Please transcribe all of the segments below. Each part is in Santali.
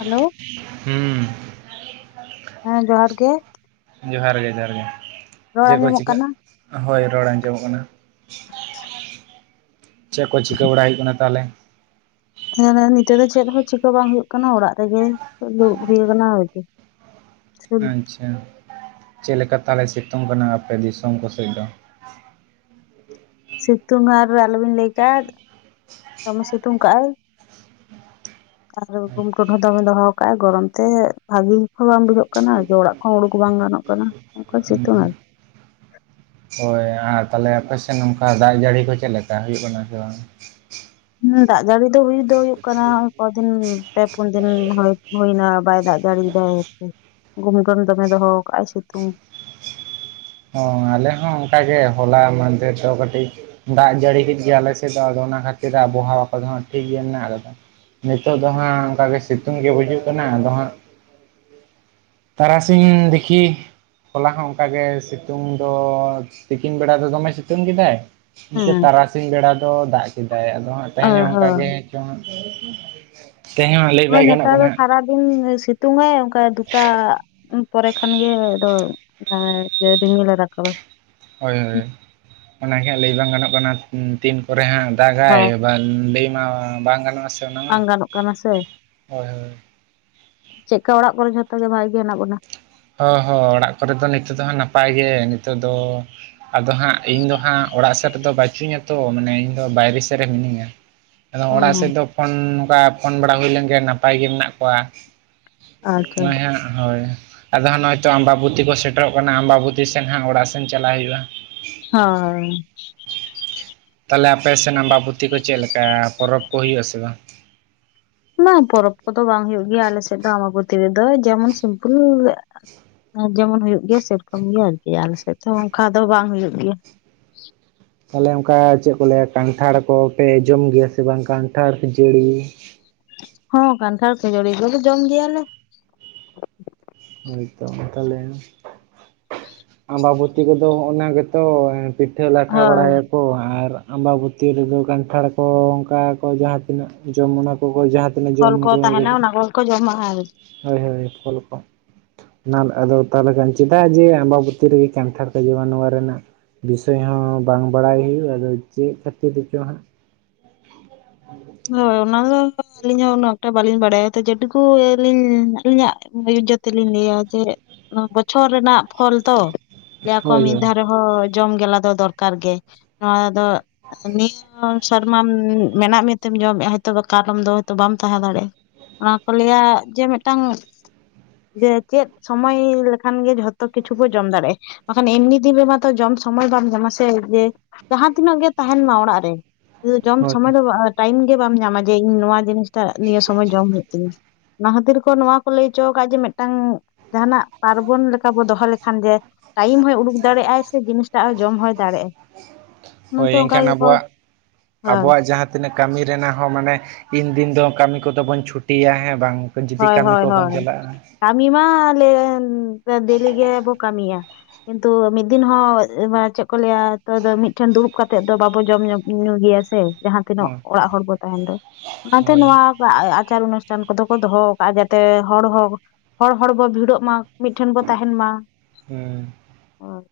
ᱦᱮᱞᱳ ᱦᱩᱸ ᱦᱮᱸ ᱡᱚᱦᱟᱨ ᱜᱮ ᱡᱚᱦᱟᱨ ᱜᱮ ᱡᱚᱦᱟᱨ ᱜᱮ ᱨᱚᱲ ᱡᱮᱛ ᱠᱚ ᱟᱸᱡᱚᱢᱚᱜ ᱪᱤᱠᱟᱹᱜ ᱠᱟᱱᱟ ᱦᱚᱭ ᱨᱚᱲ ᱟᱸᱡᱚᱢᱚᱜ ᱠᱟᱱᱟ ᱟᱪᱪᱷᱟ ᱪᱮᱫ ᱠᱚ ᱪᱤᱠᱟᱹ ᱵᱟᱲᱟᱭ ᱦᱩᱭᱩᱜ ᱠᱟᱱᱟ ᱛᱟᱦᱚᱞᱮ ᱦᱮᱸ ᱱᱤᱛᱚᱜ ᱫᱚ ᱪᱮᱫ ᱦᱚᱸ ᱪᱤᱠᱟ ᱵᱟᱝ ᱦᱩᱭᱩᱜ ᱠᱟᱱᱟ ᱚᱲᱟᱜ ᱨᱮᱜᱮ ᱫᱩᱲᱩᱵ ᱦᱩᱭ ᱟᱠᱟᱱᱟ ᱟᱨᱠᱤ ᱟᱪᱪᱷᱟ ᱪᱮᱫ ᱞᱮᱠᱟ ᱛᱟᱦᱚᱞᱮ ᱥᱤᱛᱩᱝ ᱠᱟᱱᱟ ᱟᱯᱮ ᱫᱤᱥᱚᱢ ᱠᱚᱥᱮᱫ ᱫᱚ ᱥᱤᱛᱩᱝ ᱟᱨ ᱟᱞᱚᱵᱤᱱ ᱞᱟᱹᱭ ᱠᱟᱜᱼᱟ ᱫᱚᱢᱮ ᱥᱤᱛᱩᱝ ᱠᱟᱜᱼᱟᱭ [inaudible] ᱟᱨ ᱜᱩᱢ ᱴᱩᱰ ᱦᱚᱸ ᱫᱚᱢᱮ ᱫᱚᱦᱚ ᱟᱠᱟᱫᱼᱟ ᱜᱚᱨᱚᱢ ᱛᱮ ᱵᱷᱟᱹᱜᱤ ᱦᱚᱸ ᱵᱟᱝ ᱵᱩᱡᱷᱟᱹᱜ ᱠᱟᱱᱟ ᱟᱫᱚ ᱚᱲᱟᱜ ᱦᱳᱲᱩ ᱠᱚ ᱵᱟᱝ ᱜᱟᱱᱚᱜ ᱠᱟᱱᱟ ᱚᱱᱠᱟ ᱥᱤᱛᱩᱝ ᱟᱨᱠᱤ ᱦᱚᱭ ᱟᱨ ᱛᱟᱦᱞᱮ ᱟᱯᱮ ᱥᱮᱫ ᱱᱚᱝᱠᱟ ᱫᱟᱜ ᱡᱟᱹᱲᱤ ᱠᱚ ᱪᱮᱫ ᱞᱮᱠᱟ ᱦᱩᱭᱩᱜ ᱠᱟᱱᱟ ᱥᱮ ᱵᱟᱝ ᱦᱮᱸ ᱫᱟᱜ ᱡᱟᱹᱲᱤ ᱫᱚ ᱦᱩᱭ ᱫᱚ ᱦᱩᱭᱩᱜ ᱠᱟᱱᱟ ᱠᱚᱫᱤᱱ ᱯᱮ ᱯᱩᱱ ᱫᱤᱱ ᱦᱩᱭᱱᱟ ᱵᱟᱭ ᱫᱟᱜ ᱡᱟᱹᱲᱤᱭ ᱫᱟᱭ ᱜᱩᱢ ᱠᱚᱱ ᱫᱚᱢᱮ ᱫᱚᱦᱚ ᱠᱟᱜᱼᱟᱭ ᱥᱤᱛᱩᱝ ᱦᱚᱸ ᱟᱞᱮ ᱦᱚᱸ ᱚᱱᱠᱟᱜᱮ ᱦᱚᱞᱟ ᱢᱟᱦᱫᱷᱮᱨ ᱫᱚ ᱠᱟᱹᱴᱤᱡ ᱫᱟᱜ ᱡᱟᱹᱲᱤ ᱠᱮᱫ ᱜᱮᱭᱟ ᱟᱞᱮ ᱥᱮᱫ ᱫᱚ ᱟᱫᱚ ᱚᱱᱟ ᱠᱷᱟᱹᱛᱤᱨ ᱟᱵᱚᱦᱟᱣᱟ ᱠᱚᱫᱚ ᱦᱟᱸᱜ ᱴᱷᱤᱠ ᱜᱮ ᱢᱮᱱᱟᱜ ᱠᱟᱫᱟ ᱱᱤᱛᱳ ᱫᱚ ᱦᱟᱸᱜ ᱚᱱᱠᱟ ᱜᱮ ᱥᱤᱛᱩᱝ ᱜᱮ ᱵᱩᱡᱩᱜ ᱠᱟᱱᱟ ᱟᱫᱚ ᱦᱟᱸᱜ ᱛᱟᱨᱟᱥᱤᱧ ᱫᱤᱠᱷᱤ ᱦᱚᱞᱟ ᱦᱚᱸ ᱚᱝᱠᱟ ᱜᱮ ᱥᱤ ᱛᱩᱝ ᱫᱚ ᱛᱤᱠᱤᱱ ᱵᱮᱲᱟ ᱫᱚ ᱫᱚᱢᱮ ᱥᱤᱛᱩᱝ ᱠᱮᱫᱟᱭ ᱤᱱᱠᱟᱹ ᱦᱮᱸ ᱛᱟᱨᱟᱥᱤ ᱥᱤᱧ ᱵᱮᱲᱟ ᱫᱚ ᱫᱟᱜ ᱠᱮᱫᱟᱭ ᱟᱫᱚ ᱦᱟᱸᱜ ᱛᱮᱦᱮᱧ ᱚᱝᱠᱟ ᱦᱳᱭ ᱜᱮ ᱪᱚᱝ ᱦᱟᱸᱜ ᱛᱮᱦᱮᱧ ᱦᱚᱸ ᱞᱟᱹᱭ ᱦᱚᱭ ᱵᱟᱭ ᱜᱟᱱᱚᱜ ᱱᱮᱛᱟᱨ ᱠᱟᱱᱟ ᱫᱚ ᱦᱟᱸᱜ ᱥᱟᱨᱟ ᱫᱤᱱ ᱥᱤᱛᱩᱝ ᱟᱭ ᱚᱝᱠᱟᱭ ᱫᱩᱴᱟ ᱯᱚᱨᱮ ᱠᱷᱟᱱ ᱜᱮ ᱟᱫᱚᱭ ᱫᱚᱡᱮ ᱤᱭᱟ ᱨᱤᱢᱤᱞᱮ ᱨᱟᱠᱟᱵᱟᱭ ᱦᱚᱭ ᱦᱚᱭ ᱚᱱᱟᱜᱮ ᱦᱟᱸᱜ ᱞᱟᱹᱭ ᱵᱟᱝ ᱜᱟᱱᱚᱜ ᱠᱟᱱᱟ ᱛᱤᱱ ᱠᱚᱨᱮ ᱦᱟᱸᱜ ᱫᱟᱜᱟᱭ ᱦᱳᱭ ᱵᱟᱝ ᱞᱟᱹᱭ ᱢᱟ ᱵᱟᱝ ᱜᱟᱱᱚᱜᱼᱟᱥᱮ ᱵᱟᱝ ᱜᱟᱱᱚᱜ ᱠᱟᱱᱟ ᱥᱮ ᱦᱳᱭ ᱪᱮᱜᱠᱟ ᱚᱲᱟᱜ ᱠᱚᱨᱮ ᱡᱷᱚᱛᱚ ᱜᱮ ᱵᱷᱟᱜᱮ ᱜᱮ ᱦᱮᱱᱟᱜ ᱵᱚᱱᱟ ᱦᱚᱸ ᱦᱚᱸ ᱚᱲᱟᱜ ᱠᱚᱨᱮ ᱫᱚ ᱱᱤᱛᱚᱜ ᱫᱚ ᱦᱟᱸᱜ ᱱᱟᱯᱟᱭ ᱜᱮ ᱱᱤᱛᱚᱜ ᱫᱚ ᱟᱫᱚ ᱦᱟᱸᱜ ᱤᱧ ᱫᱚ ᱦᱟᱸᱜ ᱚᱲᱟᱜ ᱥᱮᱫ ᱨᱮᱫᱚ ᱵᱟᱪᱩᱧᱟ ᱛᱚ ᱢᱟᱱᱮ ᱤᱧ ᱫᱚ ᱵᱟᱭᱨᱮ ᱥᱮᱜ ᱨᱮ ᱢᱤᱱᱟᱹᱧᱟ [inaudible] ᱟᱫᱚ ᱚᱲᱟᱜ ᱦᱩᱸ ᱥᱮᱫ ᱫᱚ ᱯᱷᱳᱱ ᱱᱚᱝᱠᱟ ᱯᱷᱳᱱ ᱵᱟᱲᱟ ᱦᱳᱭ ᱞᱮᱱᱜᱮᱭᱟ ᱱᱟᱯᱟᱭ ᱜᱮ ᱢᱮᱱᱟᱜ ᱠᱚᱣᱟ ᱟᱪᱪᱷᱟ ᱦᱚᱭ ᱦᱟᱸᱜ ᱦᱚᱭ ᱟᱫᱚ ᱦᱟᱸᱜ ᱱᱚᱜᱼᱚᱭ ᱛᱚ ᱟᱢᱵᱟᱵᱚᱛᱤ ᱠᱚ ᱥᱮᱴᱮᱨᱚᱜ ᱠᱟᱱᱟ ᱟᱢᱵᱟᱵᱚᱛᱤ ᱥᱮᱱ ᱦᱟᱸᱜ ᱚᱲᱟᱜ ᱥᱮᱱ ᱪᱟᱞᱟᱜ ᱦᱩᱭᱩᱜᱼᱟ ᱦᱳᱭ ᱛᱟᱞᱦᱮ ᱟᱯᱮ ᱥᱮᱱ ᱟᱢᱵᱟᱵᱚᱛᱤ ᱠᱚ ᱪᱮᱜᱞᱮᱠᱟ ᱯᱚᱨᱚᱵᱽ ᱠᱚ ᱦᱳᱭᱳᱜᱼᱟᱥᱮ ᱵᱟᱝ ᱵᱟᱝ ᱯᱚᱨᱚᱵᱽ ᱠᱚᱫᱚ ᱵᱟᱝ ᱦᱳᱭᱳᱜ ᱜᱮᱭᱟ ᱟᱞᱮ ᱥᱮᱫ ᱫᱚ ᱟᱢᱵᱟᱵᱚᱛᱤ ᱨᱮᱫᱚ ᱡᱮᱢᱚᱱ ᱥᱤᱢᱯᱩᱞ ᱡᱮᱢᱚᱱ ᱦᱩᱭᱩᱜ ᱜᱮᱭᱟ ᱥᱮᱨᱚᱠᱚᱢ ᱜᱮ ᱟᱨᱠᱤ ᱟᱞᱮᱥᱮᱫ ᱛᱚ ᱚᱱᱠᱟ ᱫᱚ ᱵᱟᱝ ᱦᱳᱭᱳᱜ ᱜᱮᱭᱟ᱾ ᱛᱟᱦᱞᱮ ᱚᱝᱠᱟ ᱪᱮᱫ ᱠᱚ ᱞᱟᱹᱭᱟ ᱠᱟᱱᱴᱷᱟᱲ ᱠᱚᱯᱮ ᱡᱚᱢ ᱜᱮᱭᱟ ᱥᱮ ᱵᱟᱝ ᱠᱟᱱᱴᱷᱟᱲ ᱠᱷᱟᱹᱡᱟᱲᱤ ᱦᱚᱸ ᱠᱟᱱᱴᱷᱟᱲ ᱠᱷᱟᱹᱡᱟᱹᱲᱤ ᱫᱚᱞᱮ ᱡᱚᱢ ᱜᱮᱭᱟ ᱞᱮ ᱦᱚᱭᱛᱚ ᱛᱟᱦᱚᱞᱮ ᱟᱢᱵᱟᱵᱚᱛᱤ ᱠᱚᱫᱚ ᱚᱱᱟ ᱜᱮᱛᱚ ᱯᱤᱴᱷᱟᱹ ᱞᱟᱴᱷᱟ ᱵᱟᱲᱟᱭ [inaudible] ᱟᱢᱵᱟᱵᱚᱛᱤ ᱨᱮᱫᱚ ᱠᱟᱱᱴᱷᱟᱲ ᱠᱚ ᱚᱝᱠᱟ ᱠᱚ ᱡᱟᱦᱟᱸ ᱛᱤᱱᱟᱹᱜ ᱡᱚᱢ ᱚᱱᱟ ᱠᱚ ᱠᱚ ᱡᱟᱦᱟᱸ ᱛᱤᱱᱟᱹᱜ ᱯᱷᱚᱞ ᱡᱚᱢ ᱚᱱᱟ ᱠᱚ ᱛᱟᱦᱮᱱᱟ ᱚᱱᱟ ᱠᱚᱜᱮ ᱠᱚ ᱡᱚᱢᱟ ᱟᱨᱼ ᱦᱳᱭ ᱦᱳᱭ ᱯᱷᱚᱞ ᱠᱚ ᱚᱱᱟ ᱟᱫᱚ ᱛᱟᱦᱚᱞᱮ ᱠᱷᱟᱱ ᱪᱮᱫᱟᱜ ᱡᱮ ᱟᱢᱵᱟᱵᱟᱛᱤ ᱨᱮᱜᱮ ᱠᱟᱱᱴᱷᱟᱲ ᱠᱚ ᱡᱚᱢᱟ ᱱᱚᱣᱟ ᱨᱮᱱᱟᱜ ᱵᱤᱥᱚᱭ ᱦᱚᱸ ᱵᱟᱝ ᱵᱟᱲᱟᱭ ᱦᱩᱭᱩᱜ ᱟᱫᱚ ᱪᱮᱜ ᱠᱷᱟᱹᱛᱤᱨ ᱛᱮᱪᱚ ᱦᱟᱸᱜ ᱾ ᱦᱳᱭ ᱚᱱᱟ ᱫᱚ ᱟᱹᱞᱤᱧ ᱦᱚᱸ ᱩᱱᱟᱹᱜ ᱮᱠᱴᱟ ᱵᱟᱹᱞᱤᱧ ᱵᱟᱲᱟᱭᱟ ᱾ ᱛᱚ ᱡᱮᱴᱩᱠᱩ ᱟᱹᱞᱤᱧ ᱟᱹᱞᱤᱧᱟᱜ ᱟᱹᱭᱩᱡᱚᱛ ᱛᱮᱞᱤᱧ ᱞᱮᱭᱟ ᱡᱮ ᱱᱚᱭᱟ ᱵᱚᱪᱷᱚᱨ ᱨᱮᱱᱟᱜ ᱯᱷᱚᱞ ᱛᱚ ᱞᱮᱭᱟᱠᱚ ᱦᱳᱭ ᱢᱤᱫ ᱦᱳᱭ ᱫᱷᱟᱣ ᱨᱮ ᱦᱚ ᱡᱚᱢ ᱜᱮᱞᱟ ᱫᱚ ᱫᱚᱨᱠᱟᱨ ᱜᱮ ᱱᱚᱣᱟ ᱫᱚ ᱱᱤᱭᱟᱹ ᱥᱮᱨᱢᱟᱢ ᱢᱮᱱᱟᱜ ᱢᱮ ᱛᱮᱢ ᱡᱚᱢᱮᱜᱼᱟ ᱦᱚᱭ ᱛᱚ ᱵᱟ ᱠᱟᱞᱚᱢ ᱫᱚᱭ ᱦᱚᱭᱛᱚ ᱵᱟᱢ ᱛᱟᱦᱮᱸ ᱫᱟᱲᱮᱭᱟᱜᱼᱟ ᱾ ᱚᱱᱟ ᱠᱚ ᱞᱟᱹᱭᱟ ᱡᱮ ᱢᱮᱫᱴᱟᱝ ᱡᱮ ᱪᱮᱫ ᱥᱚᱢᱚᱭ ᱞᱮᱠᱷᱟᱱ ᱜᱮ ᱡᱷᱚᱛᱚ ᱠᱤᱪᱷᱩ ᱵᱚ ᱡᱚᱢ ᱫᱟᱲᱮᱜ ᱵᱟᱠᱷᱟᱱ ᱮᱢᱱᱤ ᱫᱤᱱ ᱨᱮᱢᱟᱛᱚ ᱡᱚᱢ ᱥᱚᱢᱚᱭ ᱵᱟᱢ ᱧᱟᱢᱟ ᱥᱮ ᱡᱮ ᱡᱟᱦᱟᱸ ᱛᱤᱱᱟᱹᱜ ᱜᱮ ᱛᱟᱦᱮᱱ ᱢᱟ ᱚᱲᱟᱜ ᱨᱮ ᱡᱚᱢ ᱦᱳᱭ ᱥᱚᱢᱚᱭ ᱫᱚ ᱵᱟᱢ ᱴᱟᱭᱤᱢ ᱜᱮ ᱵᱟᱢ ᱧᱟᱢᱟ ᱡᱮ ᱤᱧ ᱱᱚᱣᱟ ᱡᱤᱱᱤᱥ ᱴᱟᱜ ᱱᱤᱭᱟᱹ ᱥᱚᱢᱚᱭ ᱡᱚᱢ ᱦᱩᱭᱩᱜ ᱛᱤᱧᱟᱹ ᱾ ᱚᱱᱟ ᱠᱷᱟᱹᱛᱤᱨ ᱠᱚ ᱱᱚᱣᱟ ᱠᱚ ᱞᱮᱭ ᱦᱚᱪᱚ ᱠᱟᱜᱼᱟ ᱡᱮ ᱢᱮᱫᱴᱟᱝ ᱡᱟᱦᱟᱱᱟᱜ ᱯᱟᱨᱵᱚᱱ ᱞᱮᱠᱟ ᱵᱚ ᱫᱚᱦᱚ ᱞᱮᱠᱷᱟᱱ ᱡᱮ ᱴᱟᱭᱤᱢ ᱦᱚᱭ ᱩᱰᱩᱠ ᱫᱟᱲᱮᱭᱟᱜ ᱟᱭ ᱥᱮ ᱡᱤᱱᱤᱥᱴᱟᱜ ᱦᱚᱸ ᱡᱚᱢ ᱦᱚᱭ ᱫᱟᱲᱮᱭᱟᱜ ᱟᱭ ᱾ ᱦᱳᱭ ᱮᱝᱠᱷᱟᱱ ᱟᱵᱚᱣᱟᱜ, ᱦᱳᱭ ᱟᱵᱚᱣᱟᱜ ᱡᱟᱦᱟᱸ ᱛᱤᱱᱟᱹᱜ ᱠᱟᱹᱢᱤ ᱨᱮᱱᱟᱜ ᱦᱚᱸ ᱢᱟᱱᱮ ᱤᱱ ᱫᱤᱱ ᱫᱚ ᱠᱟᱹᱢᱤ ᱠᱚᱫᱚ ᱵᱚᱱ ᱪᱷᱩᱴᱤᱭᱟ ᱦᱮᱸ ᱵᱟᱝ? ᱡᱩᱫᱤ ᱦᱳᱭ ᱠᱟᱹᱢᱤ ᱦᱳᱭ ᱠᱚᱵᱚᱱ ᱦᱳᱭ ᱪᱟᱞᱟᱜᱼᱟ ᱾ ᱠᱟᱹᱢᱤ ᱢᱟ ᱟᱞᱮ ᱰᱮᱞᱤ ᱜᱮᱵᱚ ᱠᱟᱹᱢᱤᱭᱟ ᱠᱤᱱᱛᱩ ᱢᱤᱫ ᱫᱤᱱ ᱦᱚᱸ ᱢᱟᱱᱮ ᱪᱮᱫᱻ ᱠᱚ ᱞᱮᱭᱟ ᱛᱚ ᱫᱚ ᱢᱤᱫᱴᱷᱮᱱ ᱫᱩᱲᱩᱵ ᱠᱟᱛᱮᱫ ᱫᱚ ᱵᱟᱵᱚ ᱡᱚᱢ ᱧᱩ ᱧᱩ ᱜᱮᱭᱟ ᱥᱮ ᱡᱟᱦᱟᱸ ᱛᱤᱱᱟᱹᱜ ᱚᱲᱟᱜ ᱦᱚᱲ ᱠᱚ ᱛᱟᱦᱮᱱ ᱨᱮᱦᱚ ᱾ ᱚᱱᱟᱛᱮ ᱦᱳᱭ ᱱᱚᱣᱟ ᱵᱟᱜ ᱟᱪᱟᱨ ᱚᱱᱩᱥᱴᱷᱟᱱ ᱠᱚᱫᱚ ᱠᱚ ᱫᱚᱦᱚ ᱠᱟᱜᱼᱟ ᱾ ᱡᱟᱛᱮ ᱦᱚᱲ ᱦᱚᱸ ᱦᱚᱲ ᱦᱚᱲ ᱵᱚ ᱵᱷᱤᱲᱚᱜ ᱢᱟ ᱢᱤᱫᱴᱷᱮᱱ ᱵᱚ ᱛᱟᱦᱮᱱ ᱢᱟ ᱦᱩᱸ ᱾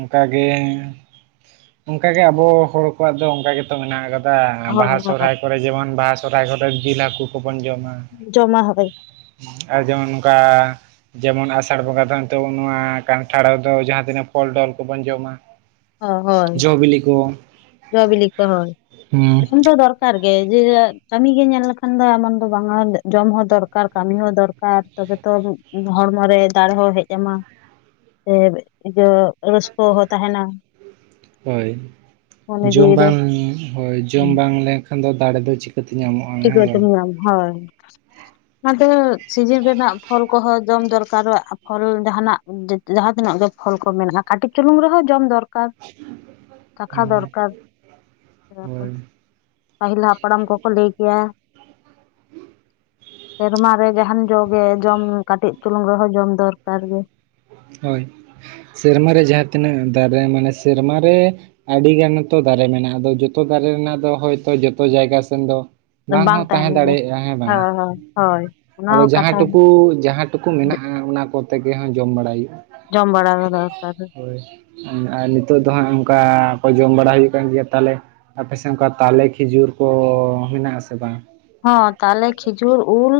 ᱚᱝᱠᱟᱜᱮ, ᱚᱝᱠᱟᱜᱮ ᱟᱵᱚ ᱦᱚᱲ ᱠᱚᱣᱟᱜ ᱫᱚ ᱚᱝᱠᱟᱜᱮ ᱛᱚ ᱢᱮᱱᱟᱜ ᱟᱠᱟᱫᱟ ᱾ ᱵᱟᱦᱟ ᱦᱳᱭ ᱥᱚᱦᱚᱨᱟᱭ ᱠᱚᱨᱮ ᱡᱮᱢᱚᱱ ᱵᱟᱦᱟ ᱥᱚᱨᱦᱟᱭ ᱠᱚᱨᱮ ᱡᱤᱞ ᱦᱟᱹᱠᱩ ᱠᱚᱵᱚᱱ ᱡᱚᱢᱟ ᱡᱚᱢᱟ ᱦᱚᱵᱮ ᱟᱨ ᱡᱮᱢᱚᱱ ᱱᱚᱝᱠᱟ ᱡᱮᱢᱚᱱ ᱟᱥᱟᱲ ᱵᱚᱸᱜᱟ ᱫᱚ ᱱᱤᱛᱚᱜ ᱱᱚᱣᱟ ᱠᱟᱱᱴᱷᱟᱲ ᱫᱚ ᱡᱟᱦᱟᱸ ᱛᱤᱱᱟᱹᱜ ᱯᱷᱚᱞ ᱰᱚᱞ ᱠᱚᱵᱚᱱ ᱡᱚᱢᱟ, ᱦᱳᱭ ᱡᱚ ᱵᱤᱞᱤ ᱠᱚ ᱡᱚ ᱵᱤᱞᱤ ᱠᱚ ᱦᱳᱭ ᱾ ᱦᱩᱸ ᱡᱚᱢ ᱫᱚ ᱫᱚᱨᱠᱟᱨ ᱫᱚᱨᱠᱟᱨ ᱜᱮ ᱡᱮ ᱠᱟᱹᱢᱤ ᱜᱮ ᱧᱮᱞ ᱞᱮᱠᱷᱟᱱ ᱫᱚ ᱮᱢᱚᱱ ᱫᱚ ᱵᱟᱝᱟ ᱡᱚᱢ ᱦᱚᱸ ᱫᱚᱨᱠᱟᱨ ᱠᱟᱹᱢᱤ ᱦᱚᱸ ᱫᱚᱨᱠᱟᱨ ᱛᱚᱵᱮ ᱛᱚ ᱦᱚᱲᱢᱚ ᱨᱮ ᱫᱟᱲᱮ ᱦᱚᱸ ᱦᱮᱡ ᱟᱢᱟ ᱥᱮ ᱤᱭᱟᱹ ᱨᱟᱹᱥᱠᱟᱹ ᱦᱚᱸ ᱛᱟᱦᱮᱱᱟ ᱾ ᱦᱳᱭ ᱡᱚᱢ ᱡᱤᱣᱤ ᱨᱮ ᱵᱟᱝ ᱦᱳᱭ ᱡᱚᱢ ᱵᱟᱝ ᱞᱮᱱᱠᱷᱟᱱ ᱼᱮᱠᱷᱟᱱ ᱫᱟᱲᱮ ᱫᱚ ᱪᱤᱠᱟᱹ ᱛᱮ ᱧᱟᱢᱚᱜᱼᱟ ᱾ ᱪᱤᱠᱟᱹ ᱛᱮᱢ ᱧᱟᱢ ᱦᱳᱭ ᱚᱱᱟᱫᱚ ᱥᱤᱡᱤᱱ ᱨᱮᱱᱟᱜ ᱯᱷᱚᱞ ᱠᱚᱦᱚᱸ ᱡᱚᱢ ᱫᱚᱨᱠᱟᱨᱚᱜᱼᱟ ᱯᱷᱚᱞ ᱡᱟᱦᱟᱱᱟᱜ ᱡᱟᱦᱟᱸ ᱛᱤᱱᱟᱹᱜ ᱜᱮ ᱯᱷᱚᱞ ᱠᱚ ᱢᱮᱱᱟᱜᱼᱟ ᱾ ᱠᱟᱹᱴᱤᱡ ᱪᱩᱞᱩᱝ ᱨᱮᱦᱚᱸ ᱡᱚᱢ ᱫᱚᱨᱠᱟᱨ, ᱪᱟᱠᱷᱟ ᱫᱚᱨᱠᱟᱨ ᱦᱳᱭ ᱯᱟᱹᱦᱤᱞ ᱦᱟᱯᱲᱟᱢ ᱠᱚᱠᱚ ᱞᱟᱹᱭ ᱜᱮᱭᱟ ᱥᱮᱨᱢᱟ ᱨᱮ ᱡᱟᱦᱟᱱ ᱡᱚᱜᱮ ᱡᱚᱢ ᱠᱟᱹᱴᱤᱡ ᱪᱩᱞᱩᱝ ᱨᱮᱦᱚᱸ ᱡᱚᱢ ᱫᱚᱨᱠᱟᱨ ᱜᱮ ᱦᱳᱭ ᱥᱮᱨᱢᱟᱨ ᱨᱮ ᱡᱟᱦᱟᱸ ᱛᱤᱱᱟᱹᱜ ᱫᱟᱨᱮ ᱢᱟᱱᱮ ᱥᱮᱨᱢᱟᱨ ᱨᱮ ᱟᱹᱰᱤᱜᱟᱱ ᱦᱚᱛᱚ ᱫᱟᱨᱮ ᱢᱮᱱᱟᱜᱼᱟ ᱟᱫᱚ ᱡᱚᱛᱚ ᱫᱟᱨᱮ ᱨᱮᱱᱟᱜ ᱫᱚ ᱦᱚᱭᱛᱳ ᱡᱚᱛᱚ ᱡᱟᱭᱜᱟ ᱥᱮᱱ ᱫᱚ ᱵᱟᱝ ᱦᱚᱸ ᱛᱟᱦᱮᱱ ᱛᱟᱦᱮᱸ ᱜᱮ ᱫᱟᱲᱮᱭᱟᱜᱼᱟ ᱦᱮᱸ ᱵᱟᱝ? ᱦᱳᱭ ᱦᱳᱭ ᱦᱳᱭ ᱚᱱᱟ ᱟᱫᱚ ᱦᱚᱸ ᱡᱟᱦᱟᱸ ᱠᱟᱛᱷᱟ ᱴᱩᱠᱩ ᱡᱟᱦᱟᱸ ᱴᱩᱠᱩ ᱢᱮᱱᱟᱜᱼᱟ ᱚᱱᱟ ᱠᱚᱛᱮᱜᱮ ᱦᱚᱸ ᱡᱚᱢ ᱵᱟᱲᱟᱭ ᱦᱩᱭᱩᱜᱼᱟ ᱾ ᱡᱚᱢ ᱵᱟᱲᱟ ᱫᱚ ᱫᱚᱨᱠᱟᱨ ᱾ ᱦᱳᱭ ᱟᱨ ᱱᱤᱛᱳᱜ ᱫᱚ ᱦᱟᱸᱜ ᱚᱝᱠᱟ ᱠᱚ ᱡᱚᱢ ᱵᱟᱲᱟ ᱦᱩᱭᱩᱜ ᱠᱟᱱ ᱜᱮᱭᱟ ᱛᱟᱦᱚᱞᱮ ᱟᱯᱮ ᱥᱮᱜ ᱚᱱᱠᱟ ᱛᱟᱞᱮ ᱠᱷᱤᱡᱩᱨ ᱠᱚ ᱢᱮᱱᱟᱜ ᱟᱥᱮ ᱵᱟᱝ? ᱦᱚᱸ ᱛᱟᱞᱮ ᱠᱷᱤᱡᱩᱨ ᱩᱞ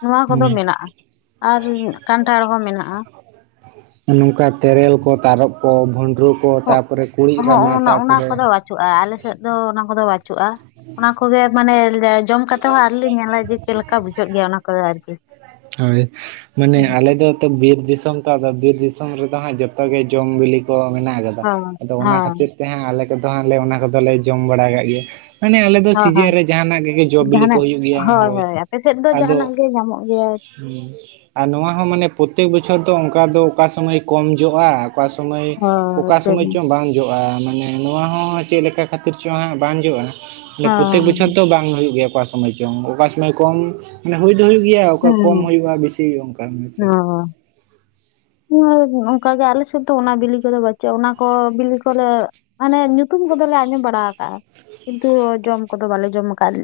ᱱᱚᱣᱟ ᱠᱚᱫᱚ ᱦᱩᱸ ᱢᱮᱱᱟᱜᱼᱟ᱾ ᱟᱨ ᱠᱟᱱᱴᱷᱟᱲ ᱦᱚᱸ ᱢᱮᱱᱟᱜᱼᱟ᱾ ᱱᱚᱝᱠᱟ ᱛᱮᱨᱮᱞ ᱠᱚ ᱛᱟᱨᱚᱚᱵ ᱠᱚ ᱵᱷᱩᱸᱰᱨᱟᱹ ᱠᱚ ᱛᱟᱨᱯᱚᱨᱮ ᱠᱩᱲᱤᱜ ᱨᱟᱢᱟ ᱛᱟᱨᱯᱚᱨᱮ ᱵᱟᱪᱩᱜᱼᱟ ᱟᱞᱮ ᱥᱮᱫ ᱫᱚ ᱚᱱᱟ ᱠᱚᱫᱚ ᱵᱟᱹᱪᱩᱜᱼᱟ ᱚᱱᱟ ᱠᱚᱜᱮ ᱢᱟᱱᱮ ᱡᱚᱢ ᱠᱟᱛᱮ ᱦᱚᱸ ᱟᱣᱨᱤᱞᱮ ᱧᱟᱢ ᱡᱮ ᱪᱮᱫ ᱞᱮᱠᱟ ᱵᱩᱡᱷᱟᱹᱜ ᱜᱮᱭᱟ ᱚᱱᱟ ᱠᱚᱫᱚ ᱟᱨᱠᱤ ᱦᱳᱭ ᱢᱟᱱᱮ ᱟᱞᱮ ᱫᱚ ᱛᱚ ᱵᱤᱨ ᱫᱤᱥᱚᱢ ᱛᱚ ᱟᱫᱚ ᱵᱤᱨ ᱫᱤᱥᱚᱢ ᱨᱮᱫᱚ ᱦᱟᱸᱜ ᱡᱚᱛᱚ ᱜᱮ ᱡᱚᱢ ᱵᱤᱞᱤ ᱠᱚ ᱢᱮᱱᱟᱜ ᱟᱠᱟᱫᱟ᱾ ᱦᱚᱸ ᱟᱫᱚ ᱚᱱᱟ ᱦᱮᱸ ᱠᱷᱟᱹᱛᱤᱨ ᱛᱮ ᱦᱟᱸᱜ ᱟᱞᱮ ᱠᱚᱫᱚ ᱦᱟᱜᱞᱮ ᱚᱱᱟ ᱠᱚᱫᱚᱞᱮ ᱡᱚᱢ ᱵᱟᱲᱟ ᱠᱟᱜ ᱜᱮᱭᱟ ᱢᱟᱱᱮ ᱟᱞᱮ ᱫᱚ ᱦᱚᱸ ᱥᱤᱡᱤᱱ ᱦᱚᱸ ᱨᱮ ᱡᱟᱦᱟᱱᱟᱜ ᱜᱮ ᱡᱚ ᱵᱤᱞᱤ ᱠᱚ ᱡᱟᱦᱟᱱᱟᱜ ᱦᱩᱭᱩᱜ ᱜᱮᱭᱟ ᱦᱳᱭ ᱟᱯᱮ ᱥᱮᱫ ᱫᱚ ᱟᱫᱚ ᱡᱟᱦᱟᱱᱟᱜ ᱜᱮ ᱧᱟᱢᱚᱜ ᱜᱮᱭᱟ ᱦ ᱟᱨ ᱱᱚᱣᱟ ᱦᱚᱸ ᱢᱟᱱᱮ ᱯᱨᱚᱛᱮᱠ ᱵᱚᱪᱷᱚᱨ ᱫᱚ ᱚᱱᱠᱟ ᱫᱚ ᱚᱠᱟ ᱥᱩᱚᱢᱟᱹᱭ ᱠᱚᱢ ᱡᱚᱜᱼᱟ ᱚᱠᱟ ᱥᱢᱚᱭ ᱦᱳᱭ ᱚᱠᱟ ᱦᱳᱭ ᱥᱳᱢᱚᱭ ᱪᱚᱝ ᱵᱟᱝ ᱡᱚᱜᱼᱟ ᱢᱟᱱᱮ ᱱᱚᱣᱟ ᱦᱚᱸ ᱪᱮᱫ ᱞᱮᱠᱟ ᱠᱷᱟᱹᱛᱤᱨ ᱪᱚᱦᱟᱜ ᱵᱟᱝ ᱡᱚᱜᱼᱟ ᱢᱟᱱᱮ ᱯᱨᱚᱛᱮᱠ ᱵᱚᱪᱷᱚᱨ ᱫᱚ ᱵᱟᱝ ᱵᱟᱝ ᱦᱩᱭᱩᱜ ᱜᱮᱭᱟ ᱚᱠᱟ ᱥᱚᱢᱚᱭ ᱪᱚᱝ ᱚᱠᱟ ᱥᱚᱢᱚᱭ ᱠᱚᱢ ᱢᱟᱱᱮ ᱦᱩᱭ ᱫᱚ ᱦᱩᱭᱩᱜ ᱦᱩᱭᱩᱜ ᱜᱮᱭᱟ ᱚᱠᱟ ᱠᱚᱢ ᱦᱮᱸ ᱦᱩᱭᱩᱜᱼᱟ ᱵᱤᱥᱤ ᱦᱩᱭᱩᱜᱼᱟ ᱚᱱᱠᱟ ᱵᱮᱯᱟᱨ ᱦᱮ ᱚᱱᱠᱟ ᱜᱮ ᱟᱞᱮ ᱥᱮᱫ ᱛᱚ ᱚᱱᱟ ᱵᱤᱞᱤ ᱠᱚᱫᱚ ᱵᱟᱟᱹᱪᱩᱜᱼᱟ ᱚᱱᱟ ᱠᱚ ᱵᱤᱞᱤ ᱠᱚᱞᱮ ᱢᱟᱱᱮ ᱧᱩᱛᱩᱢ ᱠᱚᱫᱚᱞᱮ ᱟᱸᱡᱚᱢ ᱵᱟᱲᱟ ᱟᱠᱟᱜᱼᱟ ᱠᱤᱱᱛᱩ ᱡᱚᱢ ᱠᱚᱫᱚ ᱵᱟᱞᱮ ᱡᱚᱢ ᱟᱠᱟᱫ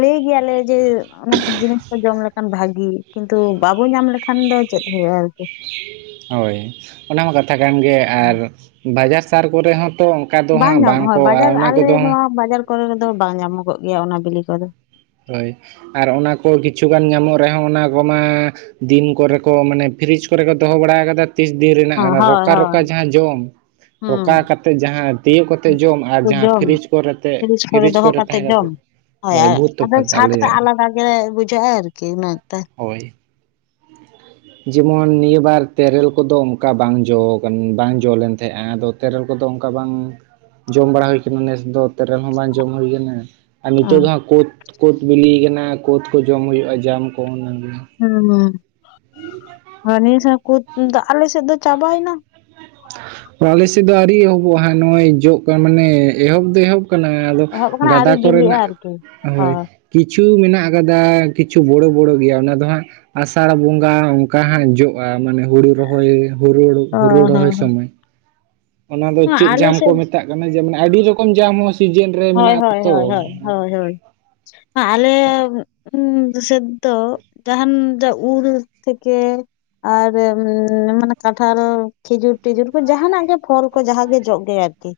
ᱞᱟᱹᱭ ᱜᱮᱭᱟᱞᱮ ᱡᱮ ᱚᱱᱟ ᱡᱤᱱᱤᱥ ᱠᱚ ᱡᱚᱢ ᱞᱮᱠᱷᱟᱱ ᱵᱷᱟᱜᱤ ᱠᱤᱱᱛᱩ ᱵᱟᱵᱚ ᱧᱟᱢ ᱞᱮᱠᱷᱟᱱ ᱫᱚ ᱪᱮᱫ ᱦᱩᱭᱩᱜᱼᱟ ᱟᱨᱠᱤ ᱦᱳᱭ ᱚᱱᱟ ᱢᱟ ᱠᱟᱛᱷᱟ ᱠᱟᱱ ᱜᱮ ᱟᱨ ᱵᱟᱡᱟᱨ ᱥᱟᱨ ᱠᱚᱨᱮ ᱦᱚᱸᱛᱚ ᱫᱚ ᱵᱟᱝ ᱦᱟᱸᱜ ᱧᱟᱢᱚᱜ ᱦᱳᱭ ᱠᱚ ᱵᱟᱡᱟᱨ ᱟᱨ ᱚᱱᱟ ᱟᱞᱮ ᱠᱚᱫᱚ ᱱᱚᱣᱟ ᱵᱟᱡᱟᱨ ᱠᱚᱨᱮᱫᱚ ᱵᱟᱝ ᱧᱟᱢᱚᱜᱚᱜ ᱜᱮᱭᱟ ᱚᱱᱟ ᱵᱤᱞᱤ ᱠᱚᱫᱚ ᱦᱳᱭ ᱟᱨ ᱚᱱᱟ ᱠᱚ ᱠᱤᱪᱷᱩᱜᱟᱱ ᱧᱟᱢᱚᱜ ᱨᱮᱦᱚᱸ ᱚᱱᱟ ᱠᱚᱢᱟ ᱫᱤᱱ ᱠᱚᱨᱮ ᱠᱚ ᱢᱟᱱᱮ ᱯᱷᱨᱤᱡᱽ ᱠᱚᱨᱮ ᱠᱚ ᱫᱚᱦᱚ ᱵᱟᱲᱟ ᱟᱠᱟᱫᱟ ᱛᱤᱥ ᱫᱤᱱ ᱨᱮᱱᱟᱜ ᱦᱮᱸ ᱠᱟᱱᱟ ᱦᱳᱭ ᱨᱚᱠᱟ ᱨᱚᱠᱟ ᱦᱳᱭ ᱡᱟᱦᱟᱸ ᱡᱚᱢ ᱦᱩᱸ ᱨᱚᱠᱟ ᱠᱟᱛᱮᱫ ᱡᱟᱦᱟᱸ ᱛᱤᱭᱳᱜ ᱠᱟᱛᱮ ᱡᱚᱢ ᱟᱨ ᱛᱚ ᱡᱟᱦᱟᱸ ᱡᱚᱢ ᱯᱷᱤᱨᱤᱡᱽ ᱠᱚᱨᱮᱛᱮ ᱯᱷᱤᱨᱤᱡ ᱯᱷᱤᱨᱤᱡᱽ ᱫᱚᱦᱚ ᱠᱚᱨᱮ ᱠᱟᱛᱮᱜ ᱛᱟᱦᱮᱸ ᱠᱟᱛᱮ ᱡᱚᱢ ᱦᱳᱭ ᱟᱫᱚ ᱥᱟᱛᱴᱟ ᱟᱞᱟᱫᱟ ᱜᱮ ᱵᱩᱡᱷᱟᱹᱜᱼᱟ ᱟᱨᱠᱤ ᱩᱱᱟᱹ ᱛᱮ ᱦᱳᱭ ᱡᱮᱢᱚᱱ ᱱᱤᱭᱟᱹ ᱵᱟᱨ ᱛᱮᱨᱮᱞ ᱠᱚᱫᱚ ᱚᱱᱠᱟ ᱵᱟᱝ ᱡᱚ ᱵᱟᱝ ᱡᱚ ᱞᱮᱱ ᱛᱟᱦᱮᱸᱜᱼᱟ ᱟᱫᱚ ᱛᱮᱨᱮᱞ ᱠᱚᱫᱚ ᱚᱱᱠᱟ ᱵᱟᱝ ᱡᱚᱢ ᱵᱟᱲᱟ ᱦᱩᱭ ᱟᱠᱟᱱᱟ ᱱᱮᱥ ᱫᱚ ᱵᱮᱨᱮᱞ ᱦᱚᱸ ᱵᱟᱝ ᱡᱚᱢ ᱦᱩᱭᱟᱱᱟ ᱟᱨ ᱱᱤᱛᱚᱜ ᱦᱩᱸ ᱫᱚ ᱦᱟᱸᱜ ᱠᱳᱫ ᱠᱩᱳᱫᱽ ᱵᱤᱞᱤᱭ ᱟᱠᱟᱱᱟ ᱠᱩᱳᱫᱽ ᱠᱚ ᱡᱚᱢ ᱦᱩᱭᱩᱜᱼᱟ ᱡᱟᱢ ᱠᱚ ᱚᱱᱟᱱᱟᱜ ᱦᱩᱸ ᱦᱩᱸ ᱟᱨ ᱟᱞᱮ ᱥᱮᱫ ᱫᱚ ᱪᱟᱵᱟᱭᱮᱱᱟ ᱾ ᱟᱞᱮ ᱥᱮᱫ ᱫᱚ ᱟᱹᱣᱨᱤ ᱮᱦᱚᱵᱚᱜᱼᱟ ᱦᱟᱸᱜ ᱱᱚᱜᱼᱚᱭ ᱡᱚᱜ ᱠᱟᱱ ᱢᱟᱱᱮ ᱮᱦᱚᱵ ᱮᱦᱚᱵ ᱟᱫᱚ ᱮᱦᱚᱵ ᱟᱠᱟᱱᱟ ᱜᱟᱰᱟ ᱟᱹᱣᱨᱤ ᱵᱤᱞᱤᱜᱼᱟ ᱠᱚᱨᱮᱱᱟᱜ ᱟᱨᱠᱤ ᱚ ᱦᱳᱭ ᱠᱤᱪᱷᱩ ᱢᱮᱱᱟᱜ ᱟᱠᱟᱫᱟ ᱠᱤᱪᱷᱩ ᱵᱚᱲᱚ ᱵᱚᱲᱚ ᱜᱮᱭᱟ ᱚᱱᱟ ᱫᱚ ᱦᱟᱸᱜ ᱟᱥᱟᱲ ᱵᱚᱸᱜᱟ ᱚᱱᱠᱟ ᱚᱱᱠᱟ ᱦᱟᱸᱜ ᱡᱚᱜᱼᱟ ᱢᱟᱱᱮ ᱦᱩᱲᱩ ᱨᱚᱦᱚᱭ ᱦᱩᱲᱩ ᱚ ᱦᱩᱲᱩ ᱦᱚᱸ ᱨᱚᱦᱚᱭ ᱦᱚᱸ ᱥᱚᱢᱚᱭ ᱚᱱᱟ ᱫᱚ ᱦᱮᱸ ᱪᱮᱫ ᱟᱞᱮ ᱡᱟᱢ ᱠᱚ ᱥᱮᱫ ᱢᱮᱛᱟᱜ ᱠᱟᱱᱟ ᱡᱮ ᱢᱟᱱᱮ ᱟᱹᱰᱤ ᱨᱚᱠᱚᱢ ᱡᱟᱢ ᱦᱚᱸ ᱥᱤᱡᱮᱱ ᱨᱮ ᱦᱳᱭ ᱢᱮᱱᱟᱜ ᱦᱳᱭ ᱟᱛᱚ ᱦᱳᱭ ᱦᱳᱭ ᱦᱳᱭ ᱦᱳᱭ ᱟᱞᱮ ᱥᱮᱫ ᱫᱚ ᱡᱟᱦᱟᱱ ᱡ ᱩᱞ ᱛᱷᱮᱠᱮ ᱟᱨ ᱢᱟᱱᱮ ᱠᱟᱴᱷᱟᱞ ᱠᱷᱤᱡᱩᱨ ᱴᱤᱡᱩᱨ ᱠᱚ ᱡᱟᱦᱟᱱᱟᱜ ᱜᱮ ᱯᱷᱚᱞ ᱡᱟᱦᱟ ᱜᱮ ᱟᱨᱠᱤ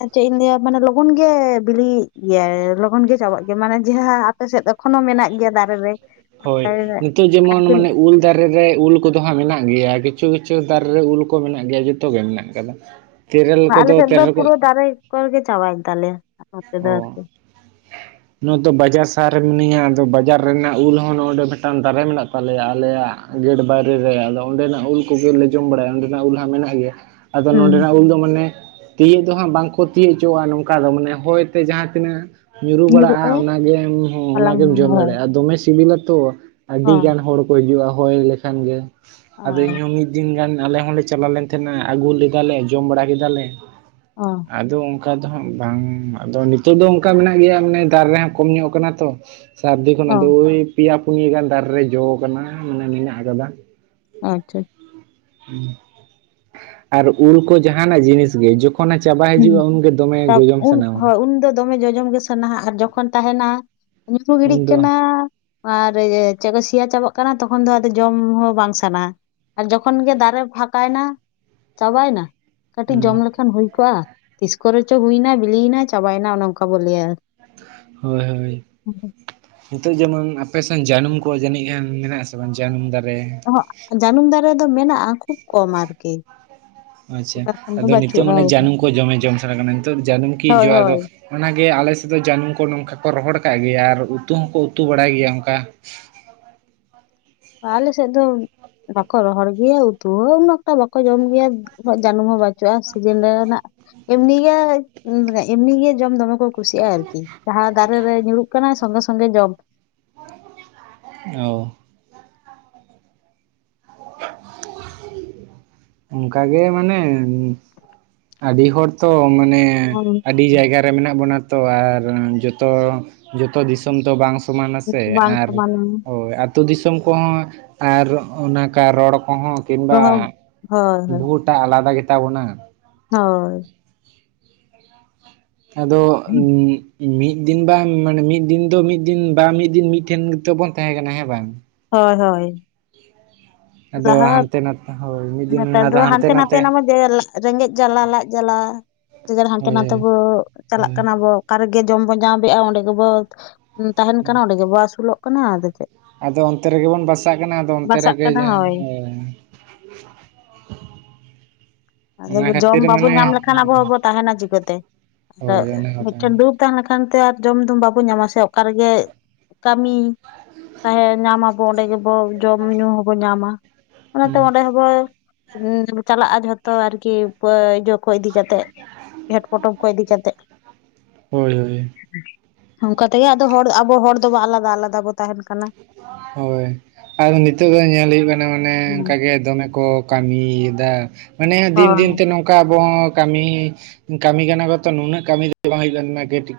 ᱪᱮᱫ ᱤᱧ ᱞᱟᱹᱭᱟ ᱢᱮ ᱞᱚᱜᱚᱱ ᱜᱮ ᱵᱤᱞᱤᱜ ᱜᱮᱭᱟᱭ ᱞᱚᱜᱚᱱ ᱜᱮ ᱪᱟᱵᱟᱜ ᱜᱮᱭᱟ ᱢᱟᱱᱮ ᱡᱟᱦᱟᱸ ᱟᱯᱮ ᱥᱮᱫ ᱮᱠᱷᱚᱱᱦ ᱢᱮᱱᱟᱜ ᱜᱮᱭᱟ ᱫᱟᱨᱮ ᱨᱮ ᱦᱳᱭ ᱟᱨ ᱱᱤᱛᱚᱜ ᱡᱮᱢᱚᱱ ᱟᱨᱠᱤ ᱢᱟᱱᱮ ᱩᱞ ᱫᱟᱨᱮ ᱨᱮ ᱩᱞ ᱠᱚᱫᱚ ᱦᱟᱸ ᱢᱮᱱᱟᱜ ᱜᱮᱭᱟ ᱠᱤᱪᱷᱩ ᱠᱤᱪᱷᱩ ᱫᱟᱨᱮ ᱨᱮ ᱩᱞ ᱠᱚ ᱢᱮᱱᱟᱜ ᱜᱮᱭᱟ ᱡᱚᱛᱚ ᱜᱮ ᱢᱮᱱᱟᱜ ᱟᱠᱟᱫᱟ ᱾ ᱟᱞᱮᱥᱮᱫ ᱫᱚ ᱯᱩᱨᱟᱹ ᱫᱟᱨᱮ ᱠᱚᱨᱮᱜ ᱜᱮ ᱪᱟᱵᱟᱭᱮᱱ ᱛᱟᱞᱮᱭᱟ ᱾ ᱚ ᱱᱚᱣᱟ ᱫᱚ ᱵᱟᱡᱟᱨ ᱥᱟᱦᱟᱨ ᱨᱮ ᱢᱤᱱᱟᱹᱧᱟ ᱟᱫᱚ ᱵᱟᱡᱟᱨ ᱨᱮᱱᱟᱜ ᱩᱞ ᱦᱚᱸ ᱱᱚᱰᱮ ᱢᱤᱫᱴᱟᱝ ᱫᱟᱨᱮ ᱢᱮᱱᱟᱜ ᱛᱟᱞᱮᱭᱟ ᱟᱞᱮᱭᱟᱜ ᱜᱮᱴ ᱵᱟᱭᱨᱮ ᱨᱮ ᱟᱫᱚ ᱚᱸᱰᱮᱱᱟᱜ ᱩᱞ ᱠᱚᱜᱮᱞᱮ ᱡᱚᱢ ᱵᱟᱲᱟᱭᱟ ᱚᱸᱰᱮᱱᱟᱜ ᱩᱞ ᱦᱟᱸᱜ ᱢᱮᱱᱟᱜ ᱜᱮᱭᱟ ᱾ ᱟᱫᱚ ᱦᱩᱸ ᱱᱚᱸᱰᱮᱱᱟᱜ ᱩᱞ ᱫᱚ ᱢᱟᱱᱮ ᱛᱤᱭᱳᱜ ᱫᱚ ᱦᱟᱸᱜ ᱵᱟᱝᱠᱚ ᱛᱤᱭᱳᱜ ᱦᱚᱪᱚᱣᱟᱜᱼᱟ ᱱᱚᱝᱠᱟ ᱫᱚ ᱢᱟᱱᱮ ᱦᱚᱭ ᱛᱮ ᱡᱟᱦᱟᱸ ᱛᱤᱱᱟᱹᱜ ᱣᱩᱨᱩ ᱵᱟᱲᱟᱜᱼᱟ ᱧᱩᱨᱩᱜᱼᱟ ᱚᱱᱟᱜᱮᱢ ᱦᱟᱞᱟᱝ ᱚᱱᱟᱜᱮᱢ ᱡᱚᱢ ᱦᱚᱸ ᱫᱟᱲᱮᱭᱟᱜᱼᱟ ᱫᱚᱢᱮ ᱥᱤᱵᱤᱞᱟᱛᱚ ᱟᱹᱰᱤ ᱜᱟᱱ ᱦᱚᱲ ᱠᱚ ᱦᱤᱡᱩᱜᱼᱟ ᱦᱚᱭ ᱞᱮᱠᱷᱟᱱ ᱜᱮ ᱟᱫᱚ ᱤᱧᱦᱚᱸ ᱢᱤᱫ ᱢᱤᱫ ᱫᱤᱱ ᱜᱟᱱ ᱟᱞᱮ ᱦᱚᱸᱞᱮ ᱪᱟᱞᱟᱣ ᱞᱮᱱ ᱛᱟᱦᱮᱱᱟ ᱟᱹᱜᱩ ᱞᱮᱫᱟᱞᱮ ᱡᱚᱢ ᱵᱟᱲᱟ ᱠᱮᱫᱟᱞᱮ ᱚ ᱟᱫᱚ ᱚᱱᱠᱟ ᱫᱚ ᱦᱟᱜ ᱵᱟᱝ ᱟᱫᱚ ᱱᱤᱛᱳ ᱫᱚ ᱚᱱᱠᱟ ᱢᱮᱱᱟᱜ ᱜᱮᱭᱟ ᱢᱟᱱᱮ ᱫᱟᱨᱮ ᱦᱚᱸ ᱠᱚᱢ ᱧᱚᱜ ᱟᱠᱟᱱᱟ ᱛᱚ ᱥᱟᱹᱨᱫᱤ ᱠᱷᱚᱱ ᱚ ᱟᱫᱚ ᱳᱭ ᱯᱮᱭᱟ ᱯᱩᱱᱭᱟᱹ ᱜᱟᱱ ᱫᱟᱨᱮ ᱨᱮ ᱡᱚ ᱠᱟᱱᱟ ᱢᱟᱱᱮ ᱢᱮᱱᱟᱜ ᱟᱠᱟᱫᱟ ᱟᱪᱪᱷᱟ ᱟᱨ ᱩᱞ ᱠᱚ ᱡᱟᱦᱟᱱᱟᱜ ᱡᱤᱱᱤᱥ ᱜᱮ ᱡᱚᱠᱷ... ᱠᱷᱚᱱ ᱮ ᱪᱟᱵᱟ ᱦᱤᱡᱩᱜᱼᱟ ᱦᱩᱸ ᱩᱱᱜᱮ ᱫᱚᱢᱮ ᱛᱟᱵ ᱡᱚᱡᱚᱢ ᱩᱱ ᱥᱟᱱᱟᱣᱟ ᱦᱳᱭ ᱩᱱᱫᱚ ᱫᱚᱢᱮ ᱡᱚᱡᱚᱢ ᱜᱮ ᱥᱟᱱᱟᱣᱟ ᱟᱨ ᱡᱚᱠᱷᱚᱱ ᱛᱟᱦᱮᱱᱟ ᱣᱩᱨᱩ ᱜᱤᱰᱤᱜ ᱩᱱᱫᱚ ᱠᱟᱱᱟ ᱟᱨ ᱪᱮᱫ ᱠᱚ ᱥᱮᱭᱟ ᱪᱟᱵᱟᱜ ᱠᱟᱱᱟ ᱛᱚᱠᱷᱚᱱ ᱫᱚ ᱟᱫᱚ ᱡᱚᱢ ᱦᱚᱸ ᱵᱟᱝ ᱥᱟᱱᱟᱣᱟ ᱟᱨ ᱡᱚᱠᱷᱚᱱ ᱜᱮ ᱫᱟᱨᱮ ᱯᱷᱟᱠᱟᱭ ᱮᱱᱟ ᱪᱟᱵᱟᱭ ᱮᱱᱟ ᱠᱟᱹᱴᱤᱡ ᱡᱚᱢ ᱦᱩᱸ ᱞᱮᱠᱷᱟᱱ ᱦᱩᱭ ᱠᱚᱜᱼᱟ ᱛᱤᱥ ᱠᱚᱨᱮᱪᱚ ᱦᱩᱭᱱᱟ ᱵᱤᱞᱤᱭᱮᱱᱟ ᱪᱟᱵᱟᱭᱮᱱᱟ ᱚᱱᱮ ᱝᱠᱟ ᱵᱚ ᱞᱟᱹᱭᱟ ᱦᱳᱭ ᱦᱳᱭ ᱱᱤᱛᱚᱜ ᱡᱮᱢᱚᱱ ᱟᱯᱮᱥᱮᱱ ᱡᱟᱹᱱᱩᱢ ᱠᱚ ᱡᱟᱹᱱᱤᱡ ᱜᱟᱱ ᱢᱮᱱᱟᱜ ᱟᱥᱮ ᱵᱟᱝ ᱡᱟᱹᱱᱩᱢ ᱫᱟᱨᱮ ᱦᱚᱸᱜ ᱡᱟᱹᱱᱩᱢ ᱫᱟᱨᱮ ᱫᱚ ᱢᱮᱱᱟᱜᱼᱟ ᱠᱷᱩᱵ ᱠᱚᱢ ᱟᱨᱠᱤ ᱟᱪᱪᱷᱟ ᱵᱟᱠᱷᱟᱱ ᱫᱚ ᱟᱫᱚ ᱱᱤᱛᱚᱜ ᱵᱟᱹᱪᱩᱜᱼᱟ ᱢᱟᱱᱮ ᱟᱨᱠᱤ ᱡᱟᱹᱱᱩᱢ ᱠᱚ ᱫᱚᱢᱮ ᱡᱚᱢ ᱥᱟᱱᱟ ᱠᱟᱱᱟ ᱱᱤᱛᱚᱜ ᱡᱟᱹᱱᱩᱢ ᱠᱤ ᱦᱳᱭ ᱡᱚ ᱟ ᱫᱚ ᱦᱳᱭ ᱚᱱᱟᱜᱮ ᱟᱞᱮ ᱥᱮᱫ ᱫᱚ ᱡᱟᱹᱱᱩᱢ ᱠᱚ ᱱᱚᱝᱠᱟ ᱠᱚ ᱨᱚᱦᱚᱲ ᱠᱟᱜ ᱜᱮᱭᱟ ᱟᱨ ᱩᱛᱩ ᱦᱚᱸᱠᱚ ᱩᱛᱩ ᱵᱟᱲᱟᱭ ᱜᱮᱭᱟ ᱚᱱᱠᱟ ᱟᱞᱮᱥᱮᱫ ᱫᱚ ᱵᱟᱠᱚ ᱨᱚᱦᱚᱲ ᱜᱮᱭᱟ ᱩᱛᱩ ᱦᱚᱸ ᱩᱱᱟᱹᱴᱟ ᱵᱟᱠᱚ ᱡᱚᱢ ᱜᱮᱭᱟ ᱩᱱᱟᱹᱜ ᱡᱟᱹᱱᱩᱢ ᱦᱚᱸ ᱵᱟᱹᱪᱩᱜᱼᱟ ᱥᱤᱡᱤᱱ ᱨᱮᱱᱟᱜ ᱮᱢᱱᱤ ᱜᱮ ᱢᱟᱱᱮ ᱮᱢᱱᱤ ᱜᱮ ᱡᱚᱢ ᱫᱚᱢᱮ ᱠᱚ ᱠᱩᱥᱤᱜ ᱟᱭ ᱟᱨᱠᱤ ᱡᱟᱦᱟᱸ ᱫᱟᱨᱮ ᱨᱮ ᱧᱩᱨᱩᱜ ᱠᱟᱱᱟᱭ ᱥᱚᱸᱜᱮ ᱥᱚᱸᱜᱮ ᱡᱚᱢ ᱚ [inaudible] ᱚᱝᱠᱟ ᱜᱮ ᱢᱟᱱᱮ ᱟᱰᱤ ᱦᱚᱲ ᱛᱚ ᱢᱟᱱᱮ ᱮᱸ ᱦᱩᱸ ᱟᱹᱰᱤ ᱡᱟᱭᱜᱟ ᱨᱮ ᱢᱮᱱᱟᱜ ᱵᱚᱱᱟ ᱛᱚ ᱟᱨ ᱡᱚᱛᱚ, ᱡᱚᱛᱚ ᱫᱤᱥᱚᱢ ᱫᱚ ᱵᱟᱝ ᱥᱚᱢᱟᱱᱟ ᱦᱩᱸ ᱥᱮ ᱵᱟᱝ ᱟᱨ ᱥᱚᱢᱟᱱᱟ ᱦᱚᱭ ᱟᱛ... ᱛᱩ ᱫᱤᱥᱚᱢ ᱠᱚᱦᱚᱸ ᱟᱨ ᱚᱱᱟᱠᱟ ᱨᱚᱲ ᱠᱚᱦᱚᱸ ᱠᱤᱢᱵᱟ ᱦᱳᱭ ᱦᱳᱭ ᱵᱷᱩ ᱢᱟᱜ ᱟᱞᱟᱫᱟ ᱜᱮ ᱛᱟᱰᱚᱱᱟ ᱦᱳᱭ ᱟᱫᱚ ᱩᱸᱻ... ᱢᱤᱫ ᱫᱤᱱ ᱵᱟᱝ ᱢᱟᱱᱮ ᱢᱤᱫ ᱫᱤᱱ ᱫᱚ ᱢᱤᱫ ᱫᱤᱱ ᱵᱟᱝ ᱢᱤᱫ ᱫᱤᱱ ᱢᱤᱫᱴᱷᱮᱱ ᱜᱤᱛᱚ ᱵᱚᱱ ᱛᱟᱦᱮᱸ ᱠᱟᱱᱟ ᱦᱮᱸ ᱵᱟᱝ ᱦᱳᱭ ᱦᱳᱭ ᱟᱫᱚ ᱡᱟᱦᱟᱸ ᱦᱟᱱᱛᱮ ᱱᱷᱟᱛᱮ ᱱᱮᱛᱟᱨ ᱫᱚ ᱦᱟᱱᱛᱮ ᱱᱷᱟᱛᱮ ᱮᱱᱟ ᱰᱚ ᱡᱮ ᱨᱮᱸᱜᱮᱡ ᱡᱟᱞᱟ ᱞᱟᱡ ᱡᱟᱞᱟ ᱡᱮ ᱡᱟᱨ ᱦᱟᱱᱛᱮ ᱱᱷᱟᱛᱮ ᱦᱳᱭ ᱵᱚ ᱪᱟᱞᱟᱜ ᱦᱳᱭ ᱠᱟᱱᱟ ᱵᱚ ᱚᱠᱟ ᱨᱮᱜᱮ ᱡᱚᱢ ᱵᱚ ᱧᱟᱢᱮᱜ-ᱟ ᱚᱸᱰᱮ ᱜᱮᱵᱚ ᱛᱟᱦᱮᱱ ᱠᱟᱱᱟ ᱚᱸᱰᱮ ᱜᱮᱵᱚ ᱟᱹᱥᱩᱞᱚᱜ ᱠᱟᱱᱟ ᱟᱫᱚ ᱪᱮᱫ ᱟᱫᱚ ᱚᱱᱛᱮ ᱨᱮᱜᱮ ᱵᱚᱱ ᱵᱟᱥᱟᱜ ᱠᱟᱱᱟ ᱟᱫᱚ ᱚᱱᱛᱮ ᱵᱟᱥᱟᱜ ᱨᱮᱜᱮ ᱠᱟᱱᱟ ᱡᱟᱦᱟᱸ ᱦᱳᱭ [unintelligible] ᱟᱫᱚ ᱵᱚᱱ ᱡᱚᱢ ᱠᱷᱟᱹᱛᱤᱨ ᱵᱟᱵᱚ ᱢᱟᱱᱮ ᱧᱟᱢ ᱞᱮᱠᱷᱟᱱ ᱟᱵᱚ ᱦᱚᱵᱚ ᱛᱟᱦᱮᱱᱟ ᱪᱤᱠᱟᱹᱛᱮ ᱦᱳᱭ ᱚᱱᱟ ᱠᱟᱛᱷᱟ ᱢᱤᱫᱴᱮᱱ ᱫᱩᱠ ᱛᱟᱦᱮᱸ ᱞᱮᱠᱷᱟᱱ ᱛᱮ ᱟᱨ ᱡᱚᱢ ᱫᱚ ᱵᱟᱵᱚᱱ ᱧᱟᱢᱟ ᱥᱮ ᱚᱠ ᱨᱮᱜᱮ ᱠᱟᱹᱢᱤ ᱛᱟᱦᱮᱸ ᱧᱟᱢ ᱟᱵᱚ ᱚᱸᱰᱮ ᱜᱮᱵᱚ ᱡᱚᱢ ᱧᱩ ᱦᱚᱵᱚ ᱧᱟᱢᱟ ᱚᱱᱟᱛᱮ ᱠᱟᱱᱟ ᱚᱸᱰᱮ ᱦᱚᱸᱵᱚ [unintelligible] ᱪᱟᱞᱟᱜ-ᱟ ᱡᱷᱚᱛᱚ ᱟᱨᱠᱤ ᱯᱟᱹ ᱡᱚ ᱠᱚ ᱤᱫᱤ ᱠᱟᱛᱮᱫ ᱜᱷᱮᱴ ᱯᱚᱴᱚᱢ ᱠᱚ ᱤᱫᱤ ᱠᱟᱛᱮᱫ ᱦᱳᱭ ᱦᱳᱭ ᱚᱝᱠᱟ ᱛᱮᱜᱮ ᱟᱫᱚ ᱦᱚᱲ ᱟᱵᱚ ᱦᱚᱲ ᱫᱚ ᱵᱚ ᱟᱞᱟᱫᱟ ᱟᱞᱟᱫᱟ ᱵᱚ ᱛᱟᱦᱮᱱ ᱠᱟᱱᱟ ᱦᱳᱭ ᱟᱨ ᱱᱤᱛᱳᱜ ᱫᱚ ᱧᱮᱞ ᱦᱩᱭᱩᱜ ᱠᱟᱱᱟ ᱢᱟᱱᱮ ᱦᱮᱸ ᱚᱝᱠᱟᱜᱮ ᱫᱚᱢᱮ ᱠᱚ ᱠᱟᱢᱤ ᱭᱮᱫᱟ ᱢᱟᱱᱮ ᱫᱤᱱ ᱦᱳᱭ ᱫᱤᱱ ᱛᱮ ᱱᱚ ᱚᱱᱠᱟ ᱟᱵᱚ ᱦᱚᱸ ᱠᱟᱢᱤ ᱠᱟᱢᱤ ᱠᱟᱱᱟ ᱠᱚᱛ ᱱᱩᱱᱟᱹᱜ ᱠᱟᱢᱤ ᱵᱟᱝ ᱦᱩᱭ [unintelligible]